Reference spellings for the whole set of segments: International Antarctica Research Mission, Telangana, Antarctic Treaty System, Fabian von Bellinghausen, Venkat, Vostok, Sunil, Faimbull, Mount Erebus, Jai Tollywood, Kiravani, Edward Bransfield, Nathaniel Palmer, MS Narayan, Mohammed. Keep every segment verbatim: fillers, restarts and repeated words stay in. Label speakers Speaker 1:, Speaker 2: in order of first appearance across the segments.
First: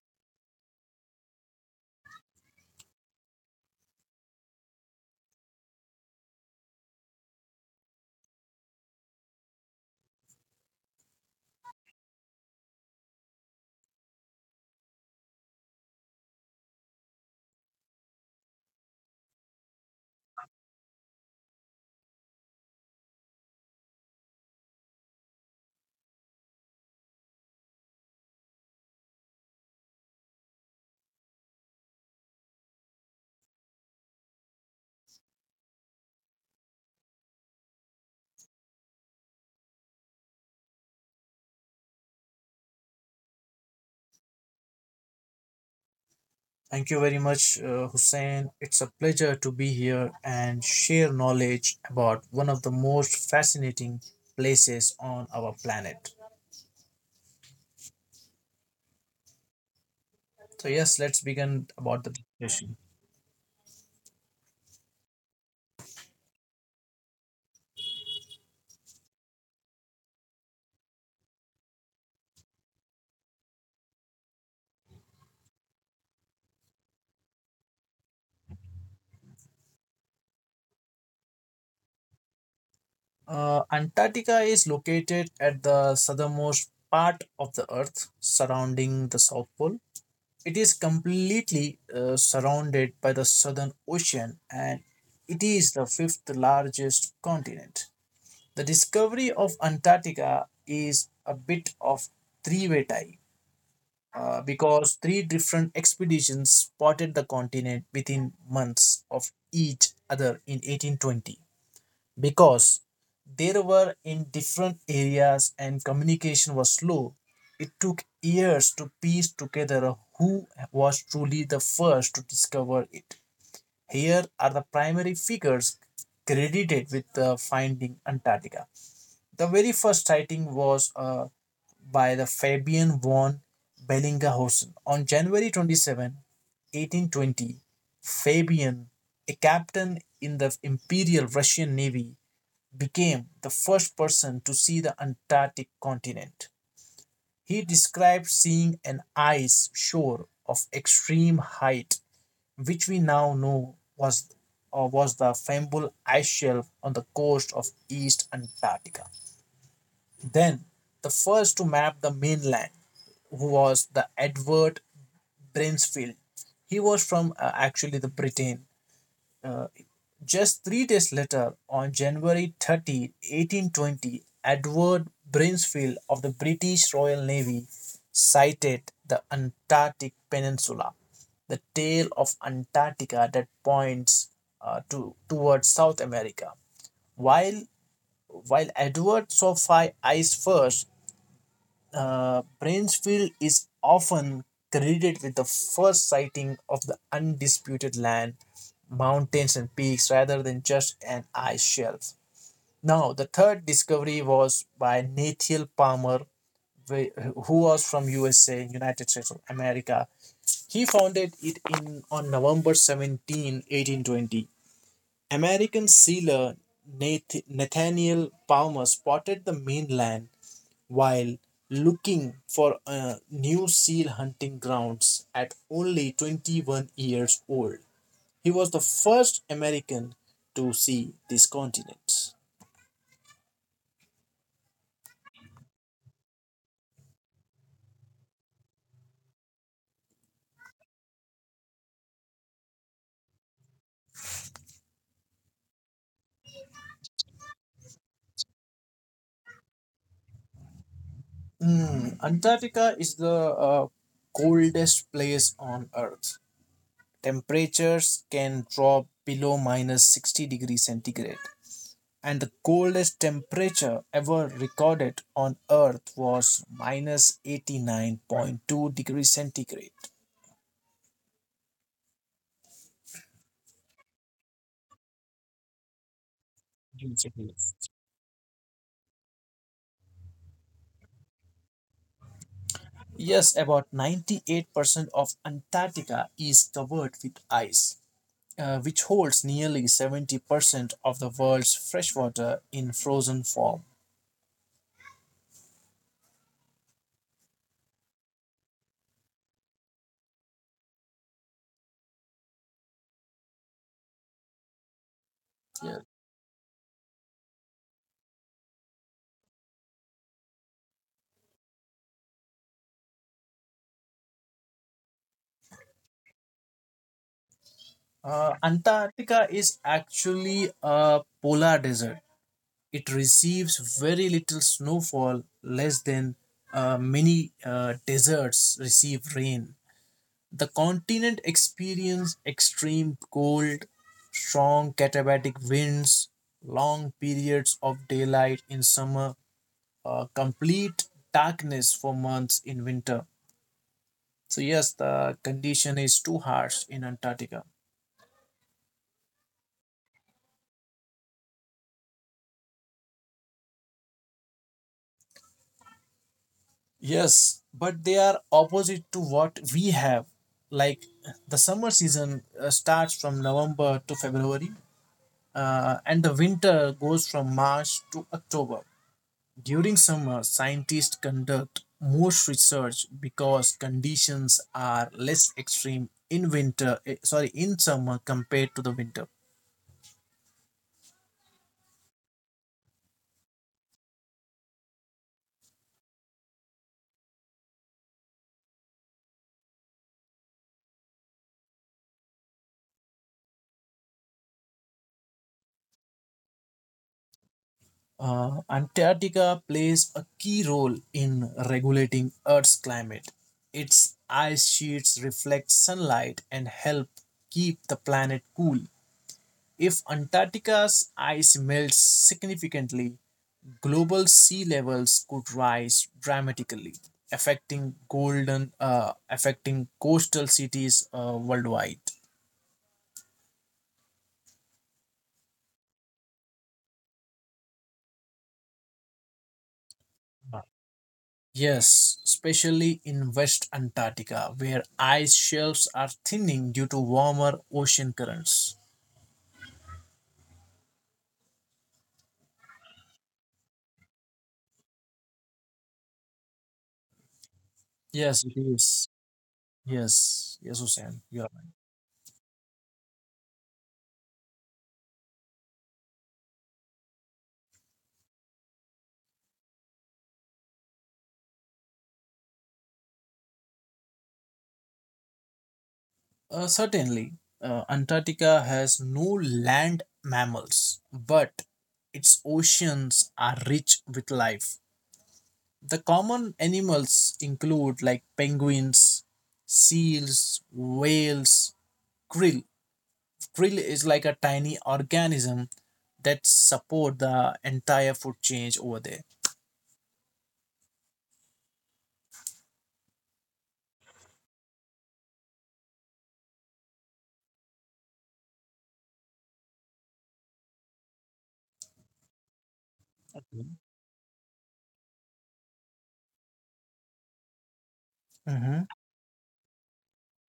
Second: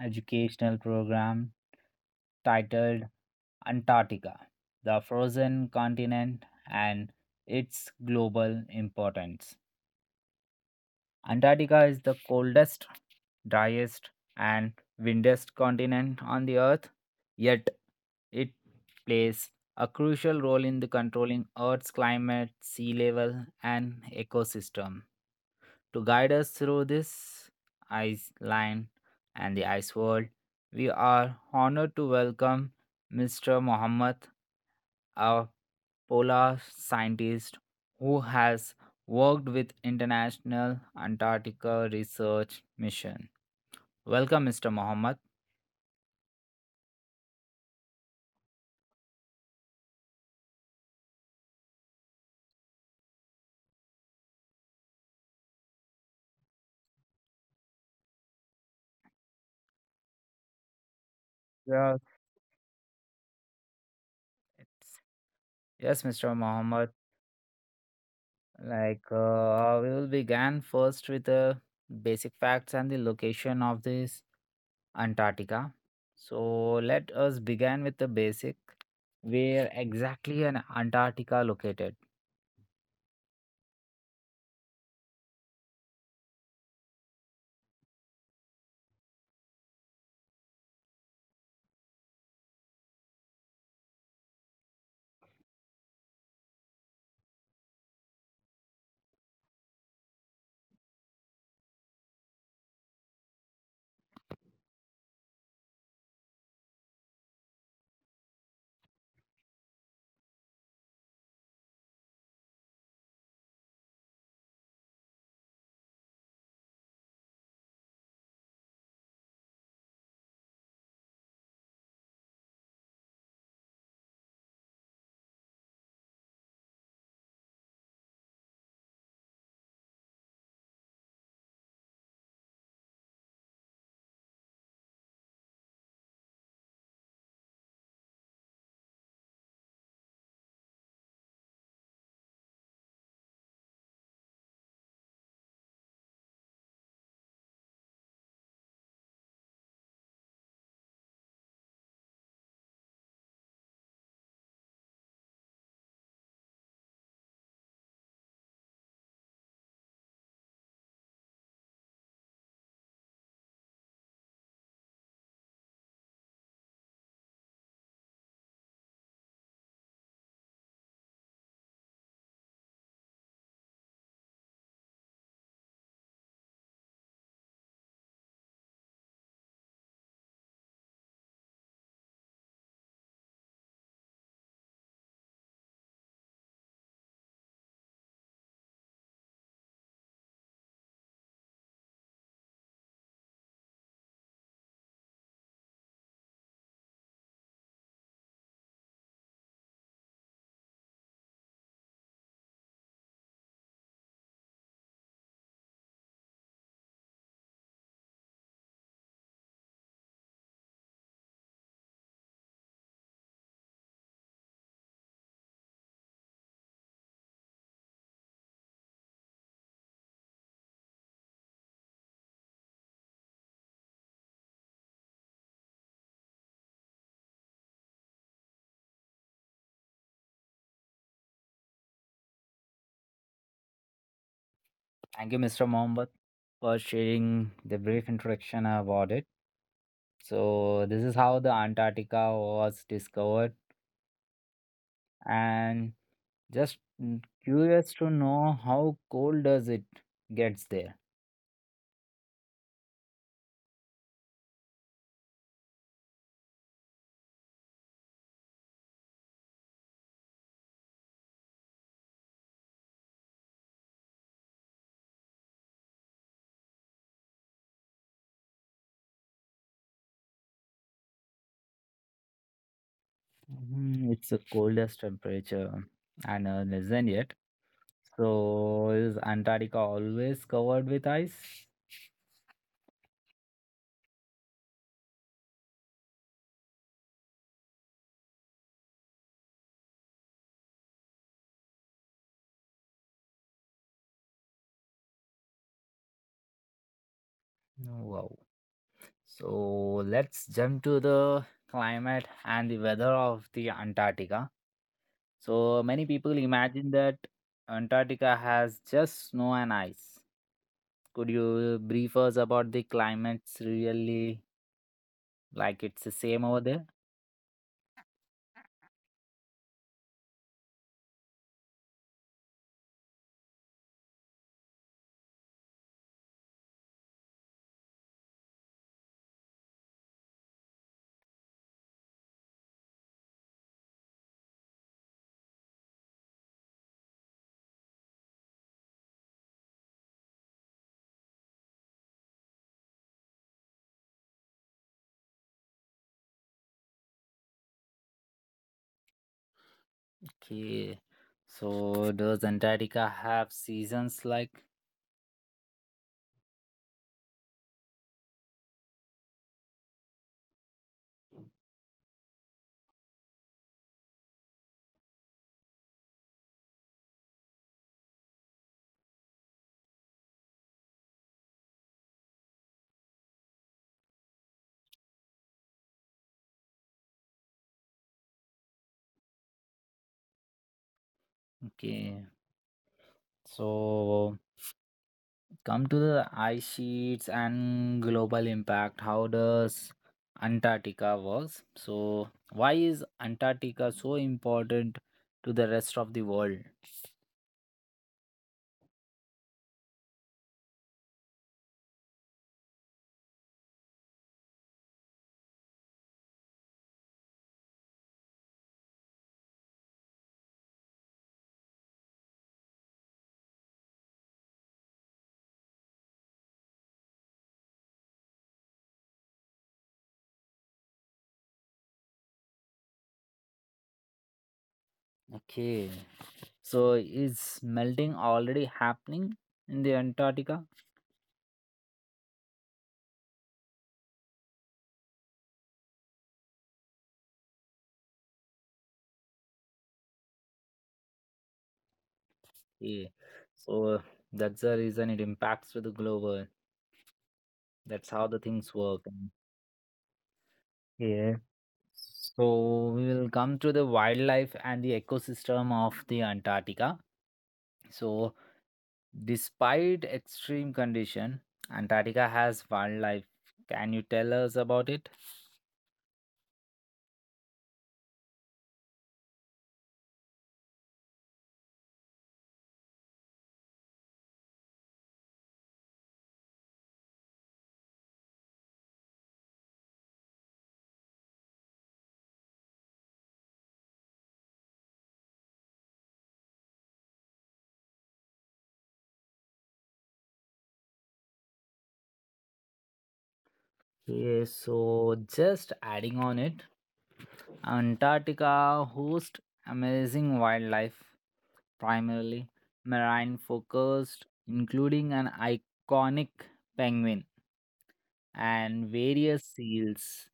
Speaker 1: educational program titled Antarctica, the frozen continent and its global importance. Antarctica is the coldest, driest, and windiest continent on the Earth, yet it plays a crucial role in the controlling Earth's climate, sea level, and ecosystem. To guide us through this ice line and the ice world, we are honored to welcome mister Mohammed, a polar scientist who has worked with International Antarctica Research Mission. Welcome, mister Mohammed.
Speaker 2: Thank you very much, uh, Hussein. It's a pleasure to be here and share knowledge about one of the most fascinating places on our planet. So, yes, let's begin about
Speaker 1: Yeah,
Speaker 2: the.
Speaker 1: It's- Yes, mister Mohammed. Like uh, we will begin first with the basic facts and the location of this Antarctica. So let us begin with the basic. Where exactly in Antarctica located?
Speaker 2: Uh, Antarctica is located at the southernmost part of the Earth, surrounding the South Pole. It is completely uh, surrounded by the Southern Ocean, and it is the fifth largest continent. The discovery of Antarctica is a bit of three way tie, uh, because three different expeditions spotted the continent within months of each other in eighteen twenty. Because they were in different areas and communication was slow, it took years to piece together who was truly the first to discover it. Here are the primary figures credited with uh, finding Antarctica. The very first sighting was uh, by the Fabian von Bellinghausen. On January twenty-seventh, eighteen twenty, Fabian, a captain in the Imperial Russian Navy, became the first person to see the Antarctic continent. He described seeing an ice shore of extreme height, which we now know was, uh, was the Faimbull ice shelf on the coast of East Antarctica. Then, the first to map the mainland, who was the Edward Bransfield. He was from uh, actually the Britain. Uh, just three days later, on January thirtieth, eighteen twenty, Edward Bransfield of the British Royal Navy sighted the Antarctic Peninsula. The tail of Antarctica that points uh, to towards South America. While while Edward saw five ice first, uh, Bransfield is often credited with the first sighting of the undisputed land, mountains, and peaks rather than just an ice shelf. Now, the third discovery was by Nathiel Palmer, wh- who was from U S A, United States of America. He founded it in on November seventeenth, eighteen twenty. American sealer Nath- Nathaniel Palmer spotted the mainland while looking for uh, new seal hunting grounds at only twenty-one years old. He was the first American to see this continent.
Speaker 1: Thank you, mister Mohammed, for sharing the brief introduction about it. So this is how the Antarctica was discovered. And just mm, curious to know how cold does it gets there?
Speaker 2: Hmm, Antarctica is the uh, coldest place on Earth. Temperatures can drop below minus sixty degrees centigrade degrees centigrade, and the coldest temperature ever recorded on Earth was minus eighty-nine point two degrees centigrade degrees centigrade.
Speaker 1: Mm, it's the coldest temperature I know is yet. So is Antarctica always covered with ice?
Speaker 2: Yes, about ninety-eight percent of Antarctica is covered with ice, uh, which holds nearly seventy percent of the world's freshwater in frozen form.
Speaker 1: Wow. So let's jump to the climate and the weather of the Antarctica. So
Speaker 2: Yeah.
Speaker 1: many people imagine that Antarctica has just snow and ice. Could you uh, brief us about the climates really like it's the same over there?
Speaker 2: Uh, Antarctica is actually a polar desert. It receives very little snowfall, less than uh, many uh, deserts receive rain. The continent experienced extreme cold, strong katabatic winds, long periods of daylight in summer, uh, complete darkness for months in winter. So, yes, the condition is too harsh in Antarctica.
Speaker 1: Okay. So does Antarctica have seasons like
Speaker 2: Yes, but they are opposite to what we have. Like, the summer season uh, starts from November to February, uh, and the winter goes from March to October. During summer, scientists conduct most research because conditions are less extreme in winter, eh, sorry, in summer compared to the winter.
Speaker 1: okay. So come to the ice sheets and global impact. How does Antarctica works? So why is Antarctica so important to the rest of the world?
Speaker 2: Uh, Antarctica plays a key role in regulating Earth's climate. Its ice sheets reflect sunlight and help keep the planet cool. If Antarctica's ice melts significantly, global sea levels could rise dramatically, affecting golden, uh, affecting coastal cities uh, worldwide.
Speaker 1: Okay. So is melting already happening in the Antarctica?
Speaker 2: Yes, especially in West Antarctica, where ice shelves are thinning due to warmer ocean currents.
Speaker 1: Yeah. So uh, that's the reason it impacts with the global. That's how
Speaker 2: Yes,
Speaker 1: the
Speaker 2: it
Speaker 1: things
Speaker 2: is.
Speaker 1: work. And
Speaker 2: Yes, yes, Hussein, you
Speaker 1: yeah,
Speaker 2: are
Speaker 1: so we will come to the wildlife and the ecosystem of the Antarctica. So despite extreme condition, Antarctica has wildlife. Can you tell us about it?
Speaker 2: right. Uh, certainly, uh, Antarctica has no land mammals, but its oceans are rich with life. The common animals include like penguins, seals, whales, krill. Krill is like a tiny organism that support the entire food change over there.
Speaker 1: Yes, so just adding on it, Antarctica hosts amazing wildlife primarily marine
Speaker 2: Mhm.
Speaker 1: focused, including an iconic penguin
Speaker 2: Mhm.
Speaker 1: and various seals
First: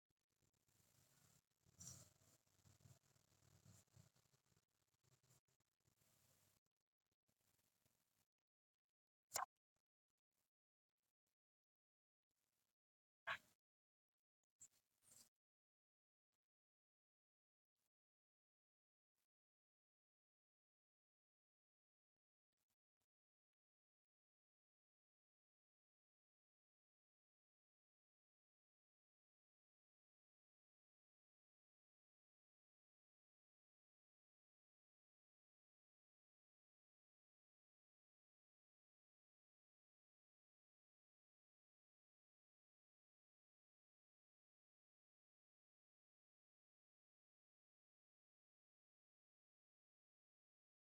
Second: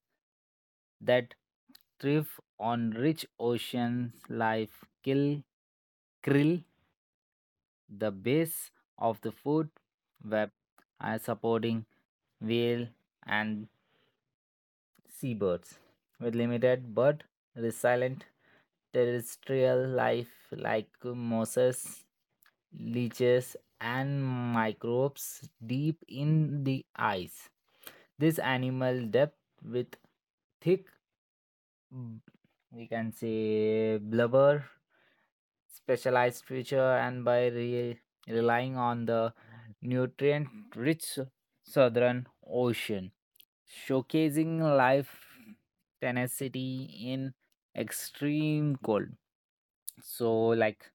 Speaker 1: that thrive on rich ocean life. Kill krill, the base of the food web, are supporting whale and seabirds, with limited but resilient terrestrial life like mosses, leeches, and microbes deep in the ice. This animal depth with thick, mm, we can say, blubber, specialized feature, and by re- relying on the nutrient rich southern ocean showcasing life tenacity in extreme cold. So, like,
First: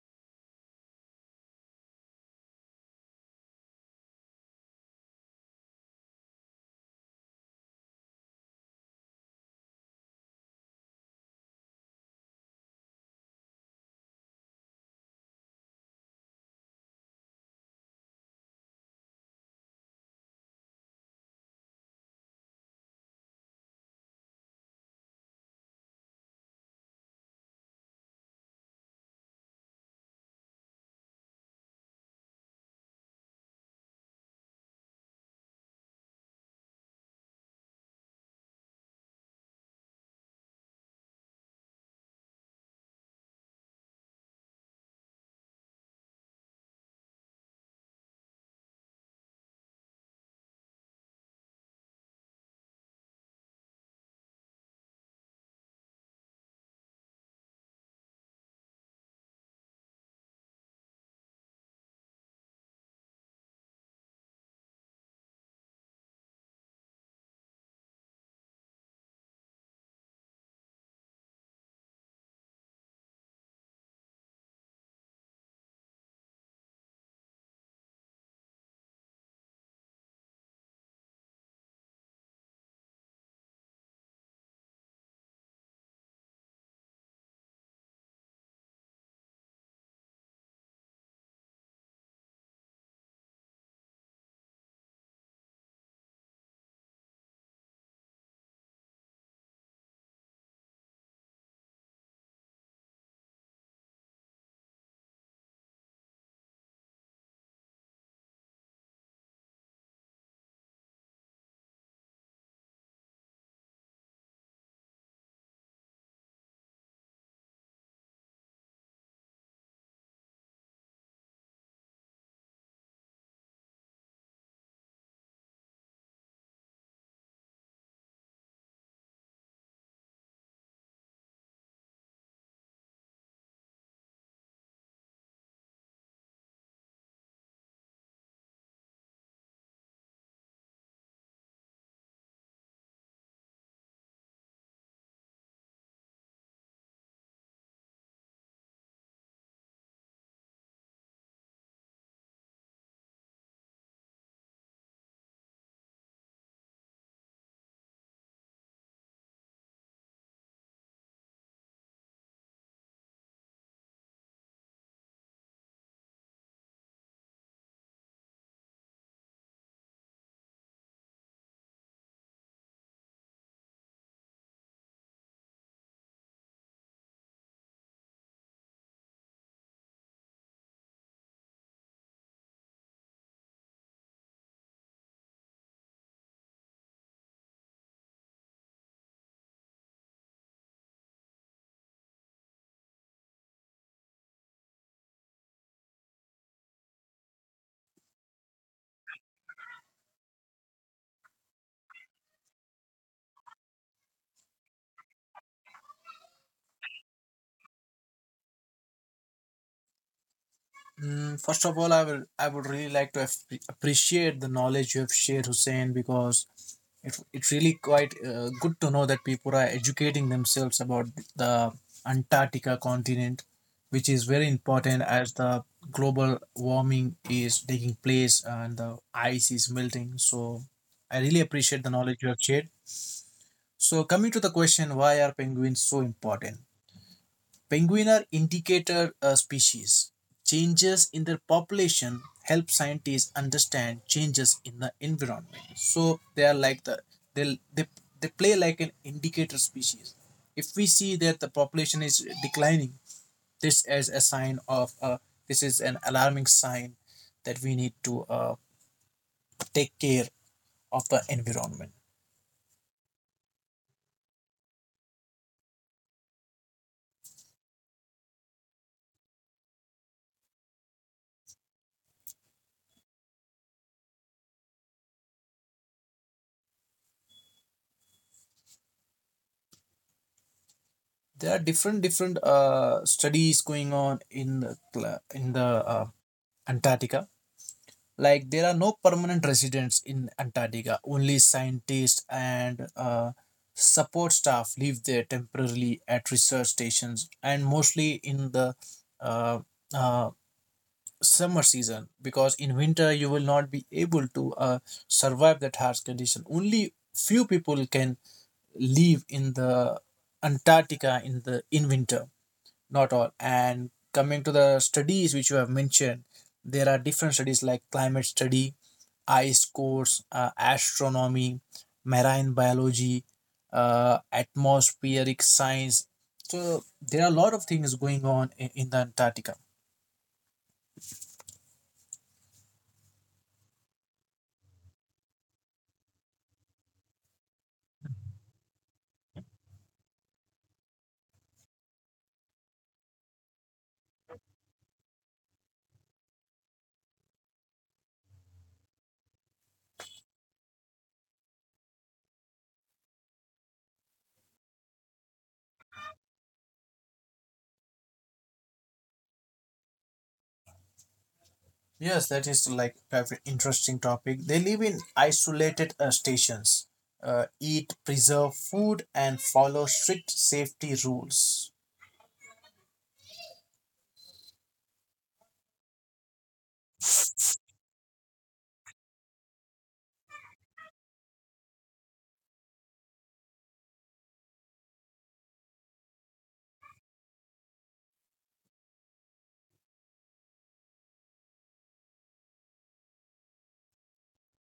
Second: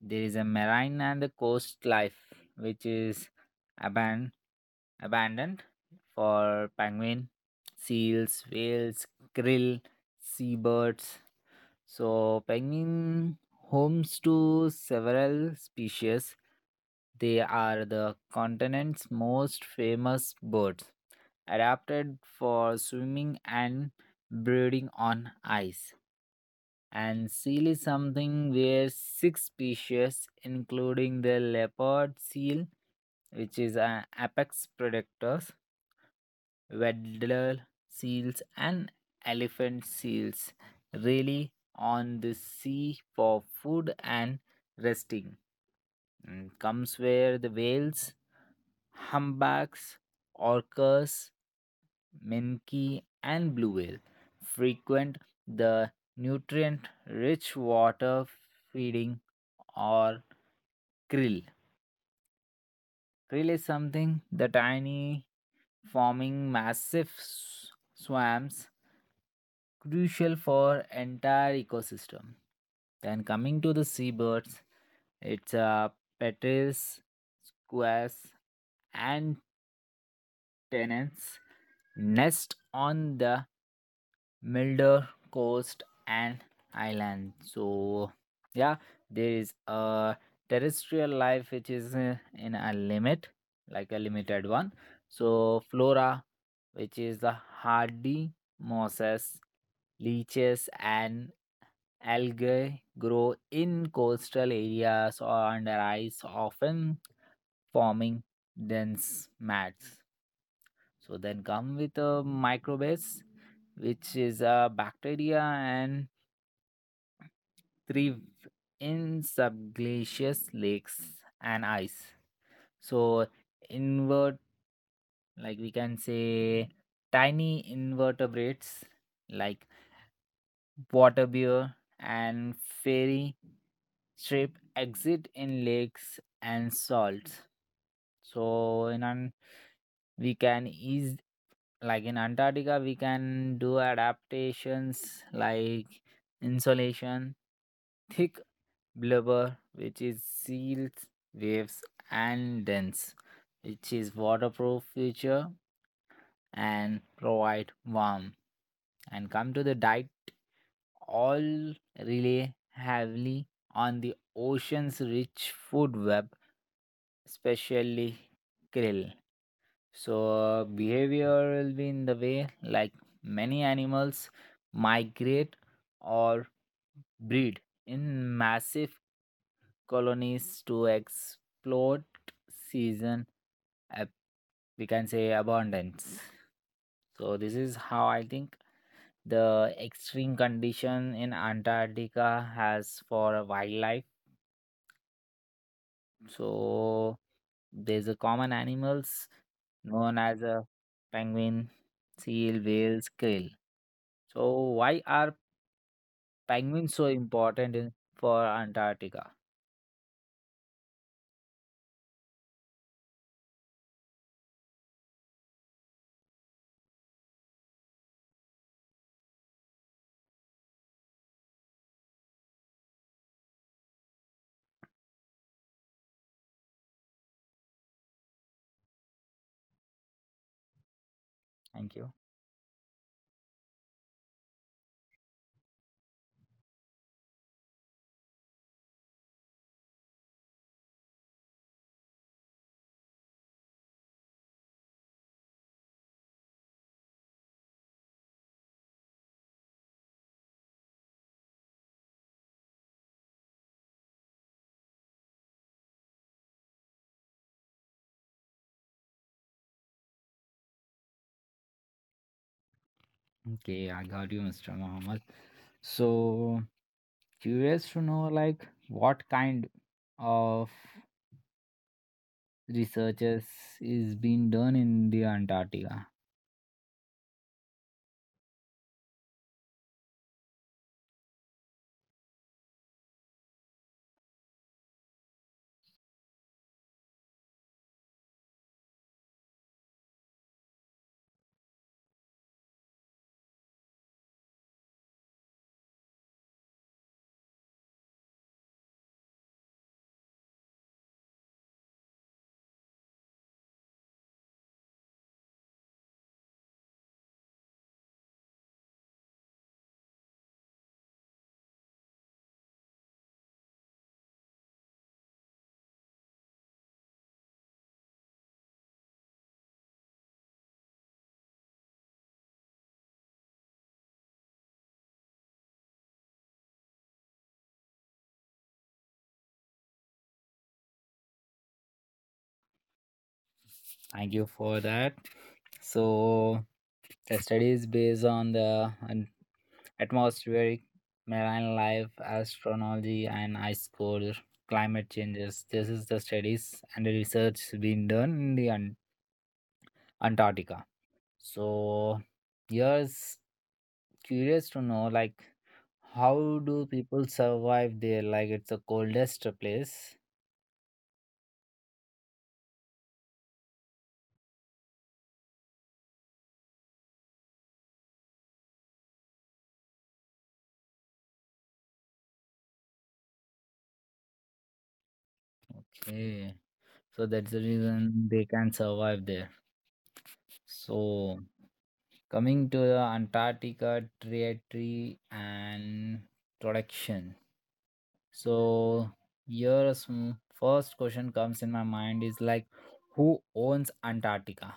Speaker 1: there is a marine and the coast life which is aban- abandoned for penguin, seals, whales, krill, seabirds. So, penguin homes to several species. They are the continent's most famous birds adapted for swimming and breeding on ice. And seal is something where six species, including the leopard seal, which is an apex predators, waddler seals, and elephant seals, really on the sea for food and resting. Mm, comes where the whales humpbacks, orcas, minke, and blue whale frequent the nutrient rich water feeding or krill. Krill is something the tiny forming massive s- swarms crucial for entire ecosystem. Then coming to the seabirds, it's uh, petrels, squares, and tenants nest on the Milder Coast and Island. So, yeah, there is a terrestrial life which is uh, in a limit, like a limited one. So, flora, which is the hardy mosses, leeches, and algae grow in coastal areas or under ice, often forming dense mats. So then come with a microbes, which is a bacteria and thrive in subglacious lakes and ice. So invert, like we can say, tiny invertebrates like water bear and fairy shrimp exit in lakes and salts. So in an we can easily like in Antarctica, we can do adaptations like insulation, thick blubber, which is seals, waves, and dense, which is waterproof feature and provide warmth. And come to the diet, all rely heavily on the ocean's rich food web, especially krill. So, uh, behavior will be in the way like many animals migrate or breed in massive colonies to exploit season, ab- we can say abundance. So, this is how I think the extreme condition in Antarctica has for wildlife. So there's a common animals known as a penguin, seal, whales, krill. So why are penguins so important in, for Antarctica?
Speaker 2: Mm, first of all, I will I would really like to ap- appreciate the knowledge you have shared, Hussein, because It, it's really quite uh, good to know that people are educating themselves about the Antarctica continent, which is very important as the global warming is taking place and the ice is melting. So I really appreciate the
Speaker 1: Thank you.
Speaker 2: knowledge you have shared. So coming to the question, why are penguins so important? Penguins are indicator uh, species. Changes in their population help scientists understand changes in the environment. So they are like the they they, they play like an indicator species. If we see that the population is declining, this is a sign of uh, this is an alarming sign that we need to uh, take care of the environment.
Speaker 1: Okay, I got you, mister Muhammad. So, curious to know like what kind of researches is being done in the Antarctica.
Speaker 2: There are different different uh, studies going on in the in the uh, Antarctica. Like, there are no permanent residents in Antarctica. Only scientists and uh, support staff live there temporarily at research stations, and mostly in the uh, uh, summer season, because in winter you will not be able to uh, survive that harsh condition. Only few people can live in the Antarctica in the in winter, not all. And coming to the studies which you have mentioned, there are different studies like climate study, ice cores, uh, astronomy, marine biology, uh, atmospheric science. So there are a lot of things going on in, in the antarctica.
Speaker 1: Thank you for that. So, the study is based on the an- atmospheric marine life, astronomy, and ice core climate changes. This is the studies and the research being done in the Ant- Antarctica. So, here's curious to know like how do people survive there like it's the coldest place.
Speaker 2: Yes, that is like a very interesting topic. They live in isolated uh, stations, uh, eat preserved food, and follow strict safety rules.
Speaker 1: Okay, so that's the reason they can survive there. So coming to the Antarctica Treaty and introduction. So here is m- first question comes in my mind is like who owns Antarctica?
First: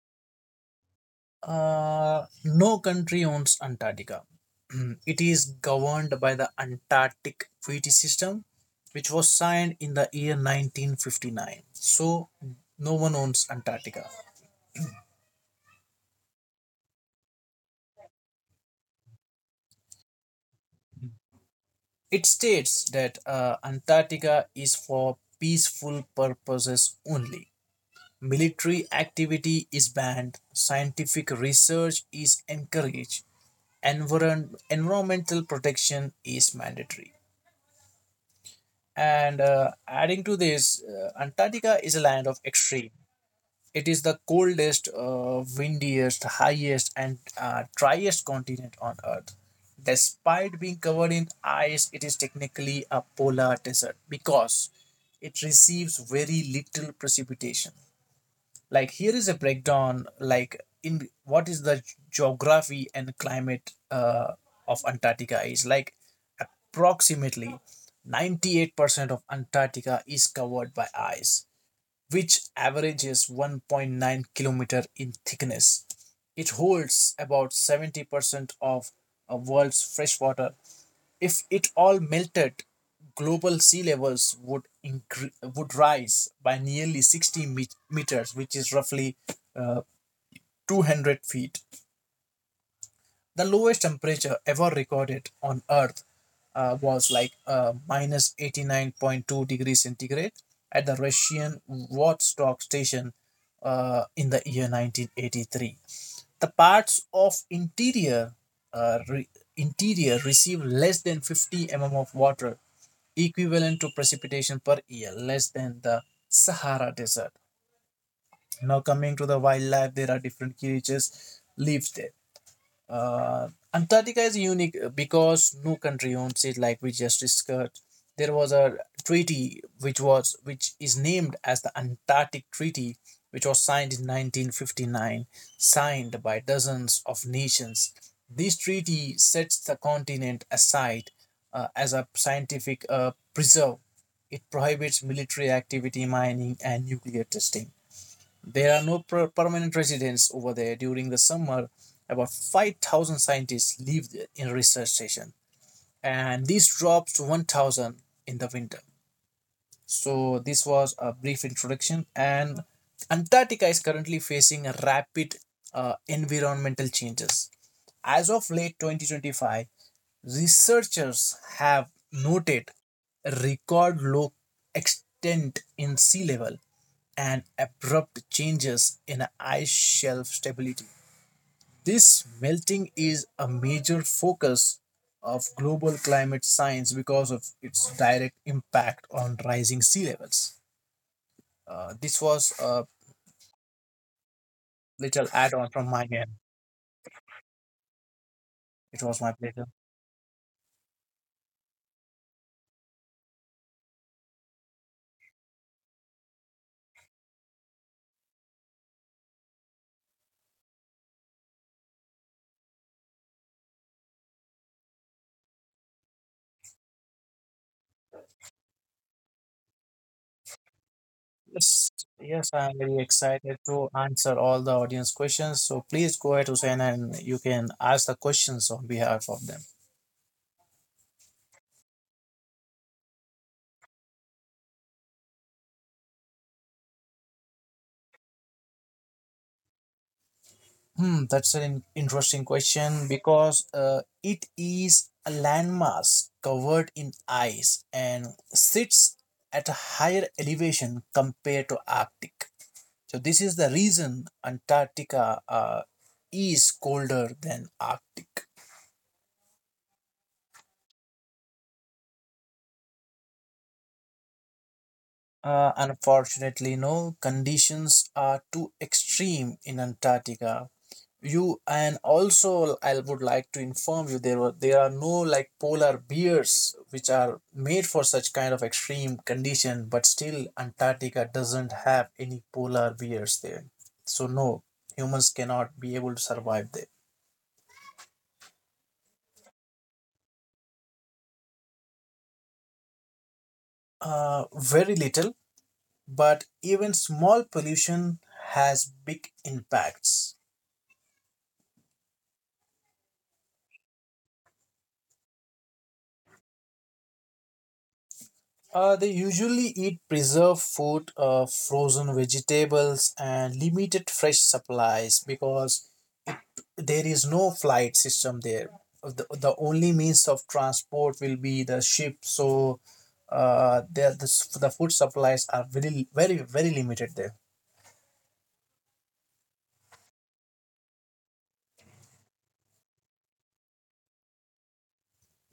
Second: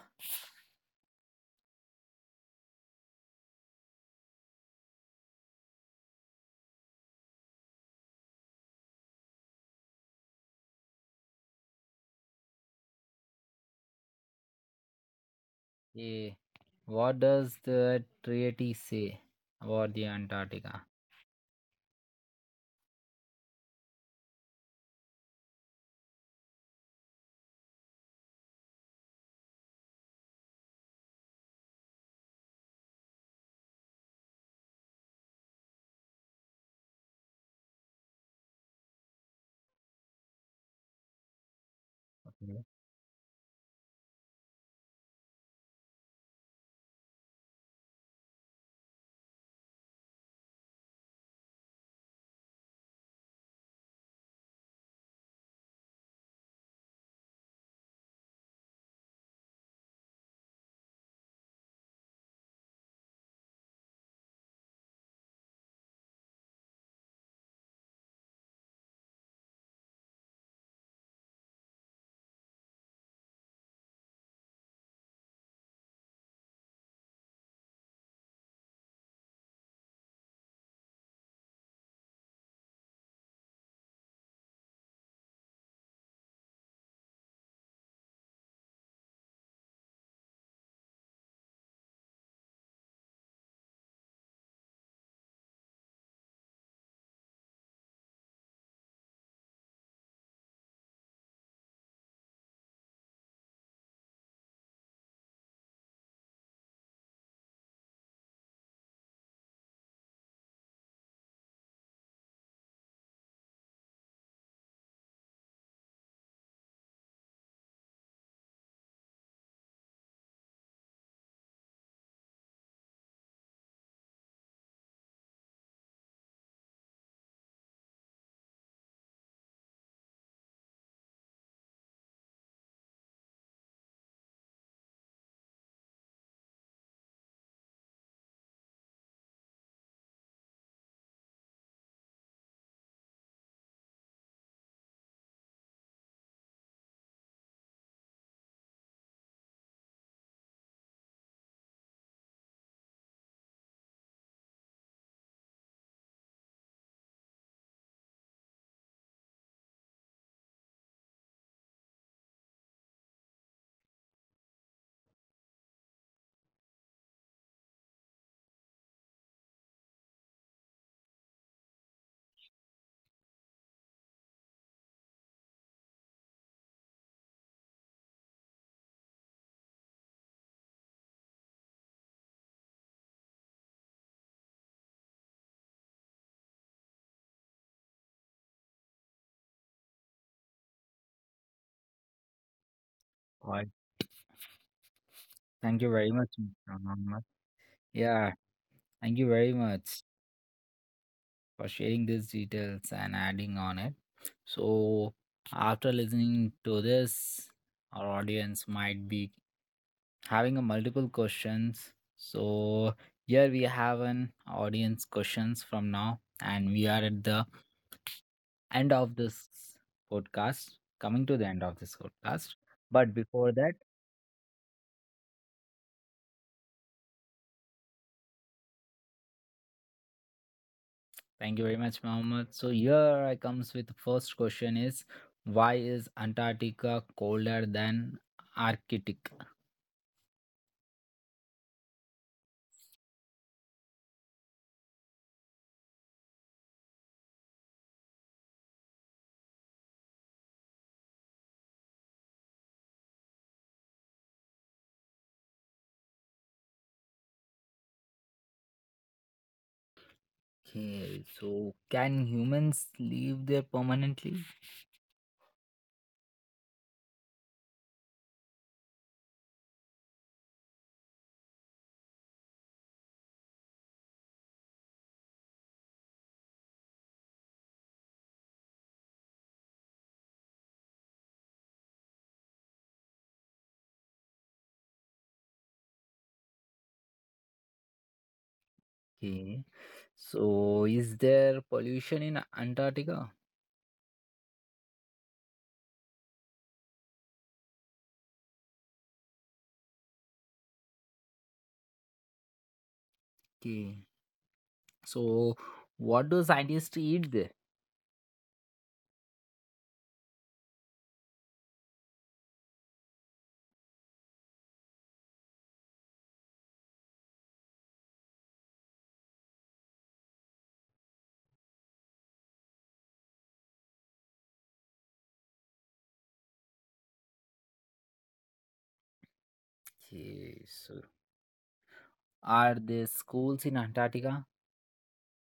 Speaker 2: Uh, no country owns Antarctica. It is governed by the Antarctic Treaty System, which was signed in the year nineteen fifty-nine. So, no one owns Antarctica.
Speaker 1: Eh, what does the treaty say about the Antarctica?
Speaker 2: It states that uh, Antarctica is for peaceful purposes only. Military activity is banned, scientific research is encouraged, environ- environmental protection is mandatory. And uh, adding to this, uh, Antarctica is a land of
Speaker 1: Okay.
Speaker 2: extreme. It is the coldest, uh, windiest, highest, and uh, driest continent on Earth. Despite being covered in ice, it is technically a polar desert because it receives very little precipitation. Like, here is a breakdown. Like, in what is the geography and climate uh, of antarctica is like approximately ninety-eight percent of antarctica is covered by ice, which averages one point nine kilometer in thickness. It holds about seventy percent of the world's freshwater. If it all melted, global sea levels would incre- would rise by nearly sixty met- meters, which is roughly uh, two hundred feet. The lowest temperature ever recorded on Earth uh, was like uh, minus eighty-nine point two degrees centigrade degrees centigrade at the Russian Vostok station uh, in the year nineteen eighty-three. The parts of interior uh, re- interior receive less than fifty millimeters of water, equivalent to precipitation per year, less than the Sahara Desert. Now coming to the wildlife, there are different creatures lives there. uh, Antarctica is unique uh, because no country owns it, like we just discussed. There was a treaty which was which is named as the Antarctic Treaty, which was signed in nineteen fifty-nine, signed by dozens of nations. This treaty sets the continent aside uh, as a scientific uh, preserve. It prohibits military activity, mining, and nuclear testing. There are no per- permanent residents over there during the summer. About five thousand scientists live th- in research station, and this drops to one thousand in the winter. So this was a brief introduction. And Antarctica is currently facing a rapid uh, environmental changes. As of late twenty twenty-five, researchers have noted a record low extent in sea level and abrupt changes in ice shelf stability. This melting is a major focus of global climate science because of its direct impact on rising sea levels. Uh, this was a
Speaker 1: All right.
Speaker 2: little add on
Speaker 1: Thank
Speaker 2: from
Speaker 1: you
Speaker 2: my
Speaker 1: very
Speaker 2: end.
Speaker 1: much, mister Mohammed. Yeah,
Speaker 2: It was
Speaker 1: thank
Speaker 2: my
Speaker 1: you very
Speaker 2: pleasure.
Speaker 1: much for sharing these details and adding on it. So, after listening to this, our audience might be having a multiple questions. So, here we have an audience questions from now, and we are at the end of this podcast, coming to the end of
Speaker 2: Yes,
Speaker 1: this
Speaker 2: yes,
Speaker 1: podcast.
Speaker 2: I'm very
Speaker 1: But
Speaker 2: excited
Speaker 1: before that,
Speaker 2: to answer all the audience questions. So please go ahead, Hussein, and you can ask the questions on behalf of them.
Speaker 1: thank you very much, Mohammed. So, here I comes with the first question is why is Antarctica colder than Arctic?
Speaker 2: Hmm, that's an in- interesting question because uh, it is a landmass covered in ice and sits at a higher elevation compared to Arctic. So this is the reason Antarctica uh, is colder than Arctic.
Speaker 1: Okay, so can humans live there permanently?
Speaker 2: Uh, unfortunately, no conditions are too extreme in Antarctica, you, and also I would like to inform you there were there are no like polar bears which are made for such kind of extreme condition, but still antarctica doesn't have any polar bears there. So no, humans cannot be able to survive there.
Speaker 1: Okay, so is there pollution in Antarctica?
Speaker 2: Uh, very little, but even small pollution has big impacts.
Speaker 1: Okay, so what do scientists eat there?
Speaker 2: Uh, they usually eat preserved food, uh, frozen vegetables, and limited fresh supplies, because there is no flight system there. The, the only means of transport will be the ship. So uh the, the the food supplies are very very very limited there.
Speaker 1: Okay, so are there schools in Antarctica?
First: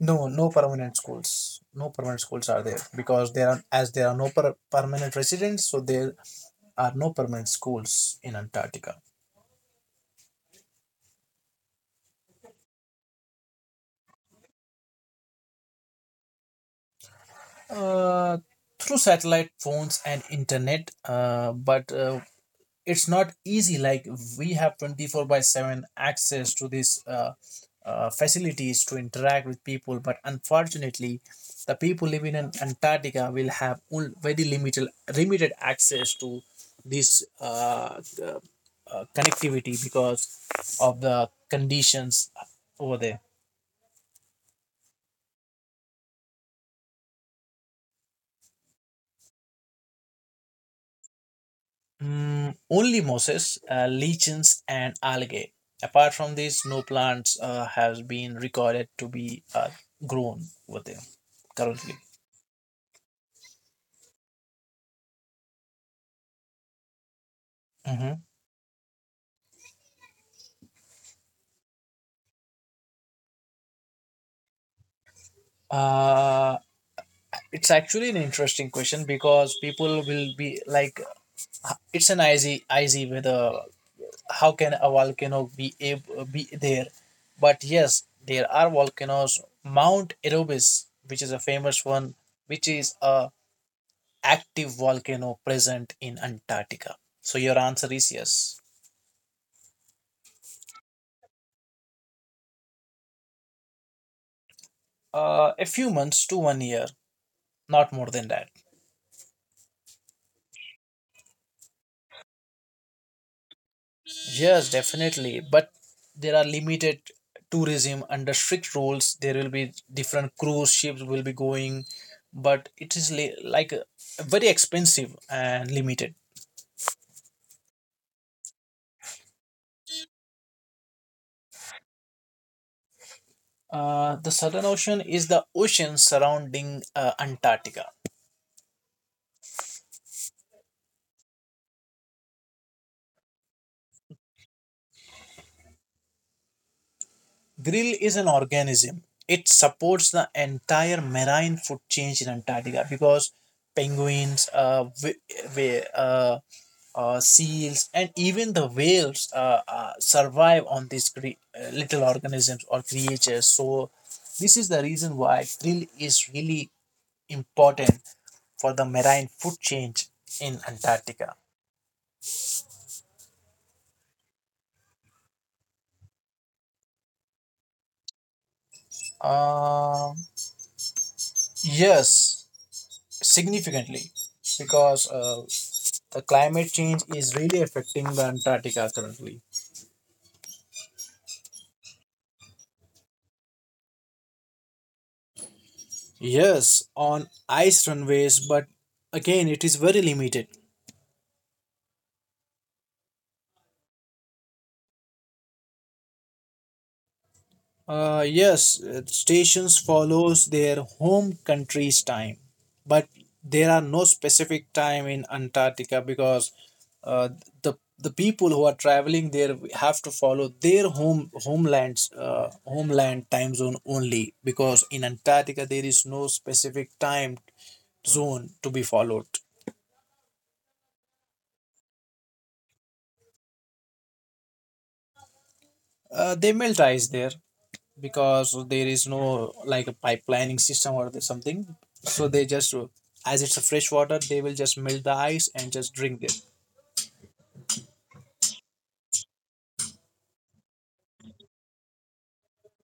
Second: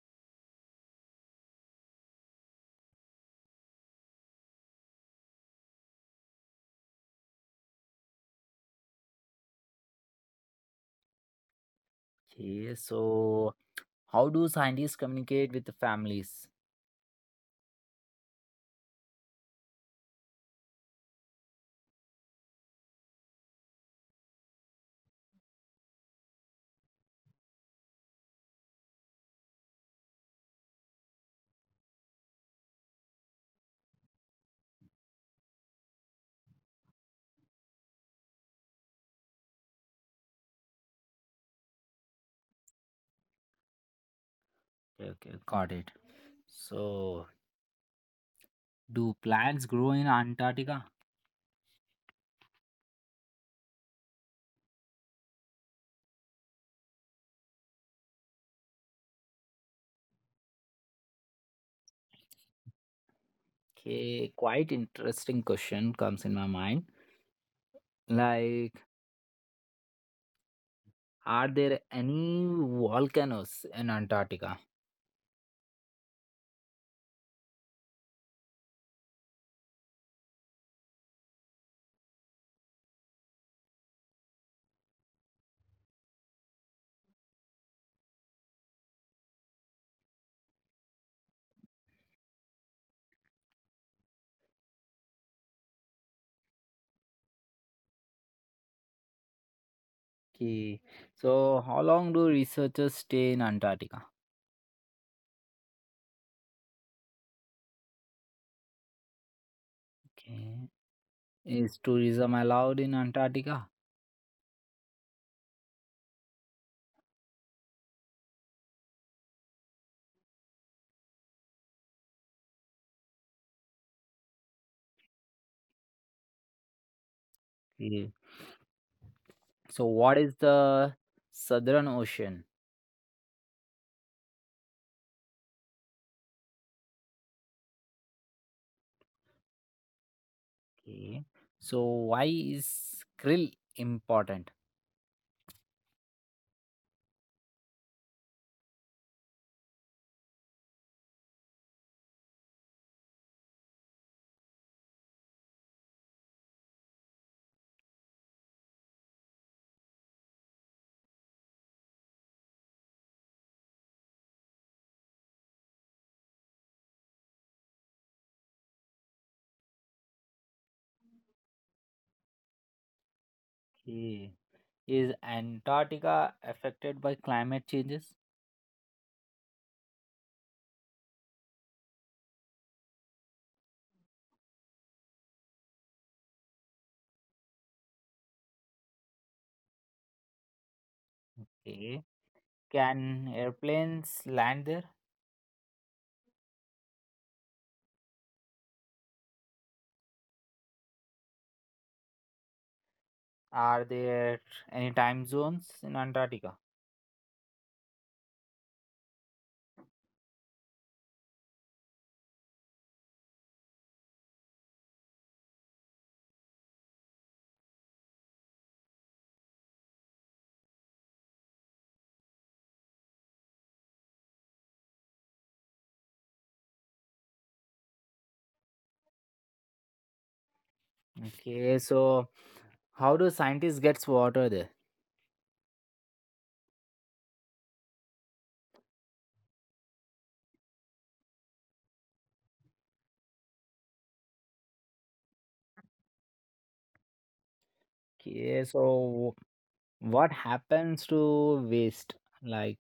Speaker 2: No, no permanent schools. No permanent schools are there, because there are, as there are no per- permanent residents. So there are no permanent schools in antarctica.
Speaker 1: Okay, so how do scientists communicate with the families?
Speaker 2: Uh, through satellite phones and internet, uh, but uh, it's not easy. Like, we have twenty-four by seven access to these uh, uh, facilities to interact with people, but unfortunately the people living in antarctica will have only very limited limited access to this uh, uh, uh, connectivity because of the conditions over there.
Speaker 1: Okay, okay, got it. So do plants grow in Antarctica?
Speaker 2: Mm, only mosses, uh, lichens, and algae. Apart from these, no plants uh, has been recorded to be uh, grown over there currently.
Speaker 1: Okay, quite interesting question comes in my mind.
Speaker 2: Hmm.
Speaker 1: Like are there any volcanoes in Antarctica?
Speaker 2: Uh, it's actually an interesting question because people will be like, h- it's an icy, icy weather. How can a volcano be ab- be there? But yes, there are volcanoes. Mount Erebus, which is a famous one, which is a active volcano present in Antarctica? So your answer is yes.
Speaker 1: Okay. So, how long do researchers stay in Antarctica?
Speaker 2: Uh, a few months to one year, not more than that.
Speaker 1: Okay. Is tourism allowed in Antarctica?
Speaker 2: Yes, definitely. But there are limited tourism under strict rules. There will be different cruise ships will be going, but it is li- like uh, very expensive and limited.
Speaker 1: Okay. So, what is the Southern Ocean?
Speaker 2: Uh, the Southern Ocean is the ocean surrounding uh, Antarctica.
Speaker 1: Okay. So, why is krill important?
Speaker 2: Grill is an organism. It supports the entire marine food chain in Antarctica because penguins, uh, wh- wh- uh, uh, seals, and even the whales uh, uh, survive on these cre- uh, little organisms or creatures. So, this is the reason why krill is really important for the marine food chain in Antarctica.
Speaker 1: Okay. Is Antarctica affected by climate changes?
Speaker 2: Um yes, significantly, because uh, The climate change is really affecting the Antarctica currently.
Speaker 1: Okay. Can airplanes land there?
Speaker 2: Yes, on ice runways, but again, it is very limited.
Speaker 1: Are there any time zones in Antarctica?
Speaker 2: Uh, yes, uh, stations follows their home country's time, but there are no specific time in Antarctica because uh, the the people who are traveling there have to follow their home homelands uh, homeland time zone only, because in Antarctica there is no specific time zone to be followed.
Speaker 1: Okay, so how do scientists gets water there?
Speaker 2: Uh, they melt ice there because there is no like a pipelining system or the something. So they just, as it's a fresh water, they will just melt the ice and just drink it.
Speaker 1: Okay, so what happens to waste? Like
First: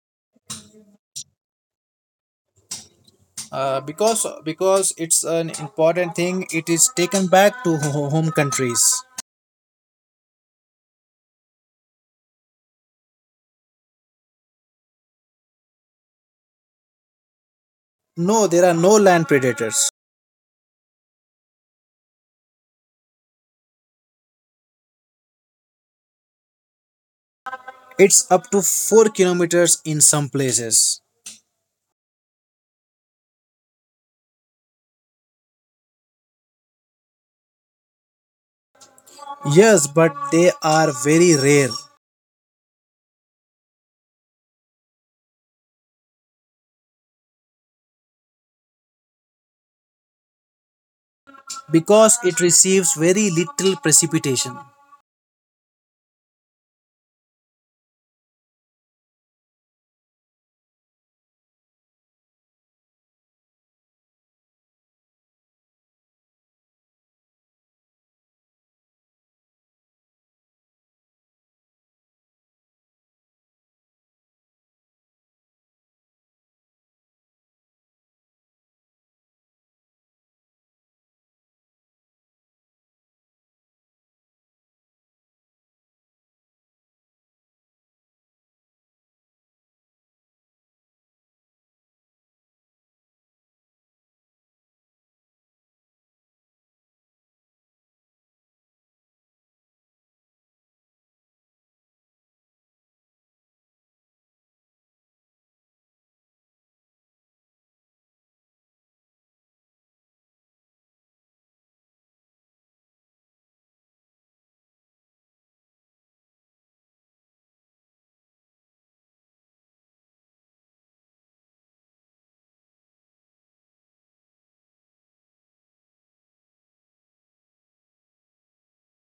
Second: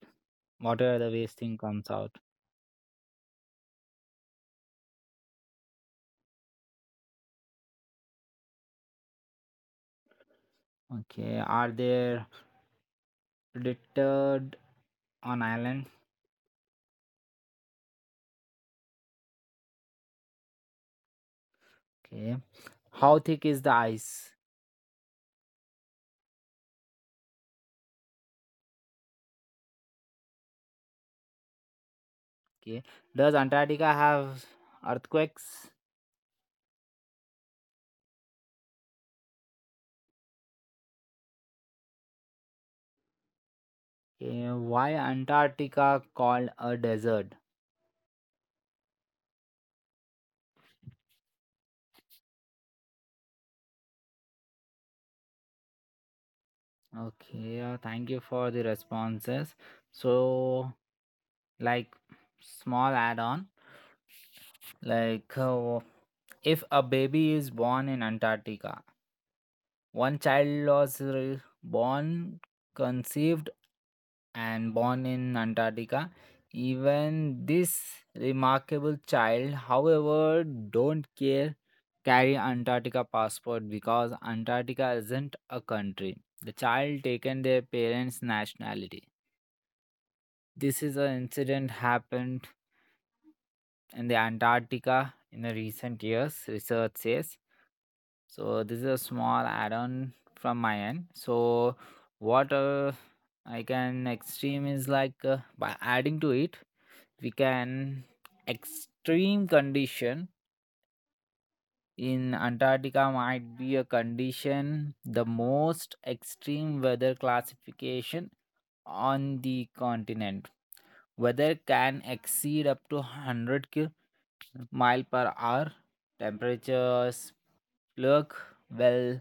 Speaker 1: water, the waste thing comes out.
Speaker 2: Uh, because because it's an important thing, it is taken back to ho- home countries.
Speaker 1: Okay, are there predicted on island?
Speaker 2: No, there are no land predators.
Speaker 1: Okay, how thick is the ice?
Speaker 2: It's up to four kilometers in some places.
Speaker 1: Okay, does Antarctica have earthquakes?
Speaker 2: Yes, but they are very rare
Speaker 1: Okay, why Antarctica called a desert?
Speaker 2: because it receives very little precipitation.
Speaker 1: Okay, uh, thank you for the responses. So, like, small add on. Like, uh, if a baby is born in Antarctica, one child was re- born, conceived, and born in Antarctica. Even this remarkable child, however, don't care carry Antarctica passport because Antarctica isn't a country. The child taken their parents' nationality. This is an incident happened in the Antarctica in the recent years, research says. So this is a small add-on from my end. So what uh, I can extreme is like uh, by adding to it, we can extreme condition in Antarctica might be a condition the most extreme weather classification on the continent. Weather can exceed up to one hundred ki- mile per hour. Temperatures look well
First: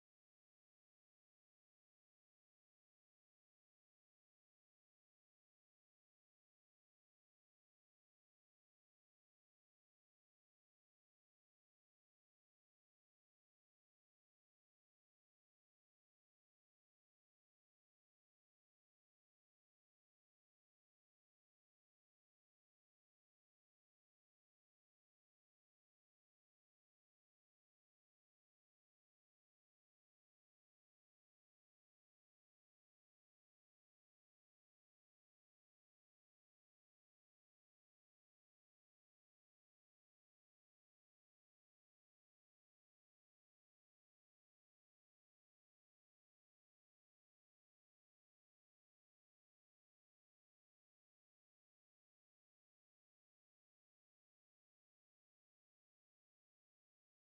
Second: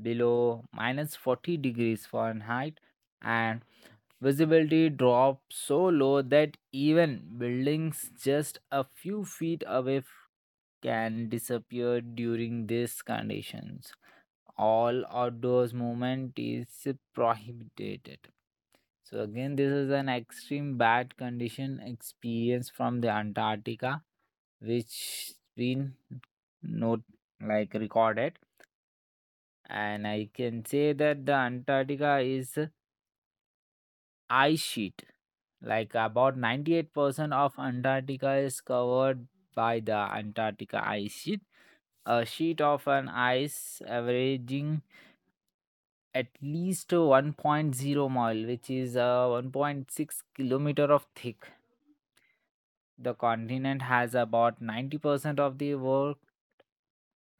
Speaker 1: below minus forty degrees Fahrenheit and visibility drops so low that even buildings just a few feet away f- can disappear during these conditions. All outdoors movement is prohibited. So again, this is an extreme bad condition experience from the Antarctica, which been not like recorded. And I can say that the Antarctica is ice sheet. Like about ninety-eight percent of Antarctica is covered by the Antarctica ice sheet, a sheet of an ice averaging at least one point zero mile, which is uh, one point six kilometer of thick. The continent has about ninety percent of the world,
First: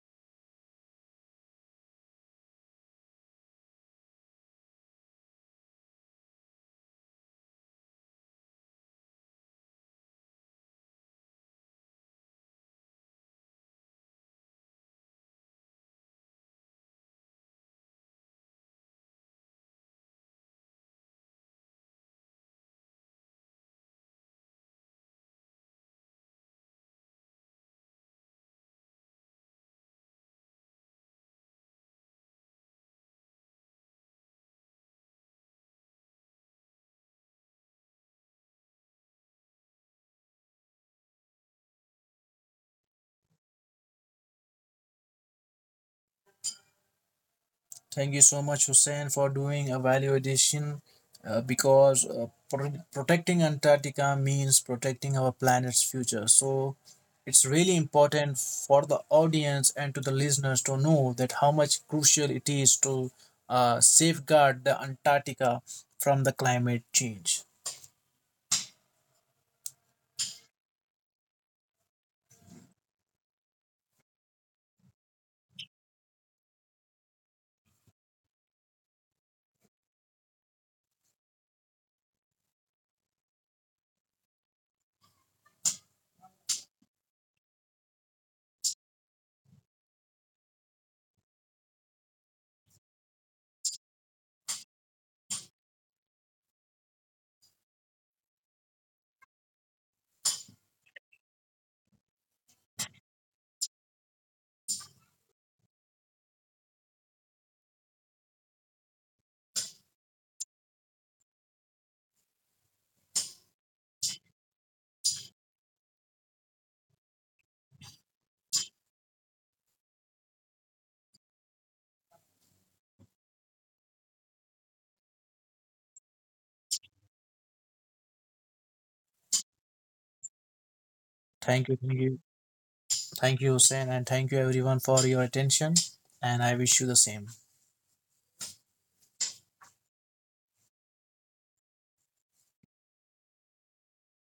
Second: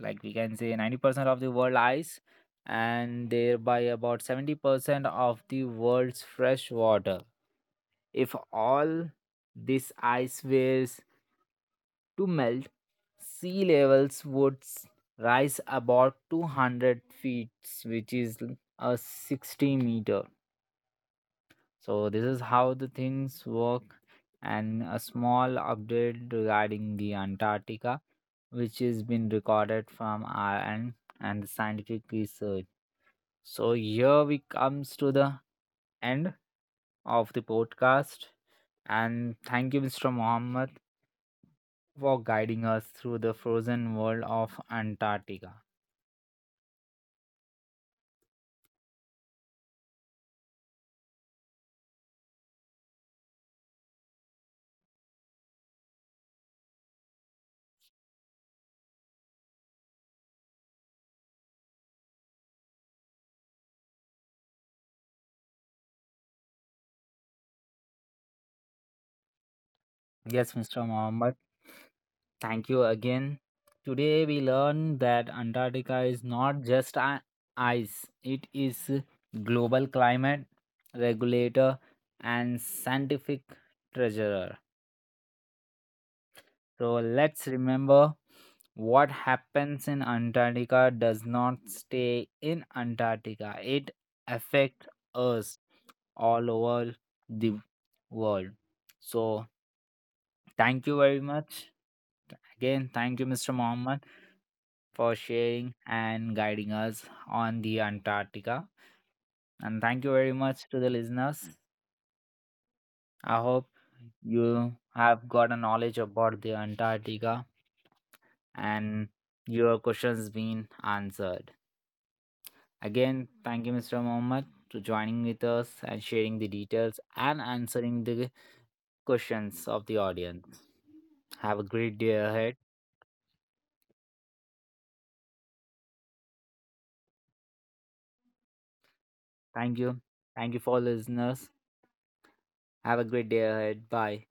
Speaker 1: like we can say ninety percent of the world ice and thereby about seventy percent of the world's fresh water. If all this ice wares to melt, sea levels would s- rise about two hundred feet, which is l- a sixty meter. So, this is how the things work. And a small update regarding the Antarctica, which has been recorded from our end and the scientific research. So here we comes to the end of the podcast and thank you mister Mohammed for guiding us through the frozen world of Antarctica.
Speaker 2: Thank you so much, Hussein, for doing a value addition, uh, because uh, pro- protecting Antarctica means protecting our planet's future. So it's really important for the audience and to the listeners to know that how much crucial it is to uh, safeguard the Antarctica from the climate change.
Speaker 1: Yes, mister Mohammed, thank you again. Today we learned that Antarctica is not just a- ice, it is a global climate regulator and scientific treasurer. So let's remember what happens in Antarctica does not stay in Antarctica. It affects us all over the world. So thank you very much. Again, thank you, mister Mohammed, for sharing and guiding us on the Antarctica. And thank you very much to the listeners. I hope you have got a knowledge about the Antarctica and your question's been answered. Again, thank you, mister Mohammed, to joining with us and sharing the details and answering the questions of the audience. Have a
Speaker 2: Thank you,
Speaker 1: great
Speaker 2: thank
Speaker 1: day
Speaker 2: you,
Speaker 1: ahead.
Speaker 2: thank you, Hussein, and thank you everyone for your attention. And I wish you the same.
Speaker 1: Thank you. Thank you for listeners. Have a great day ahead. Bye.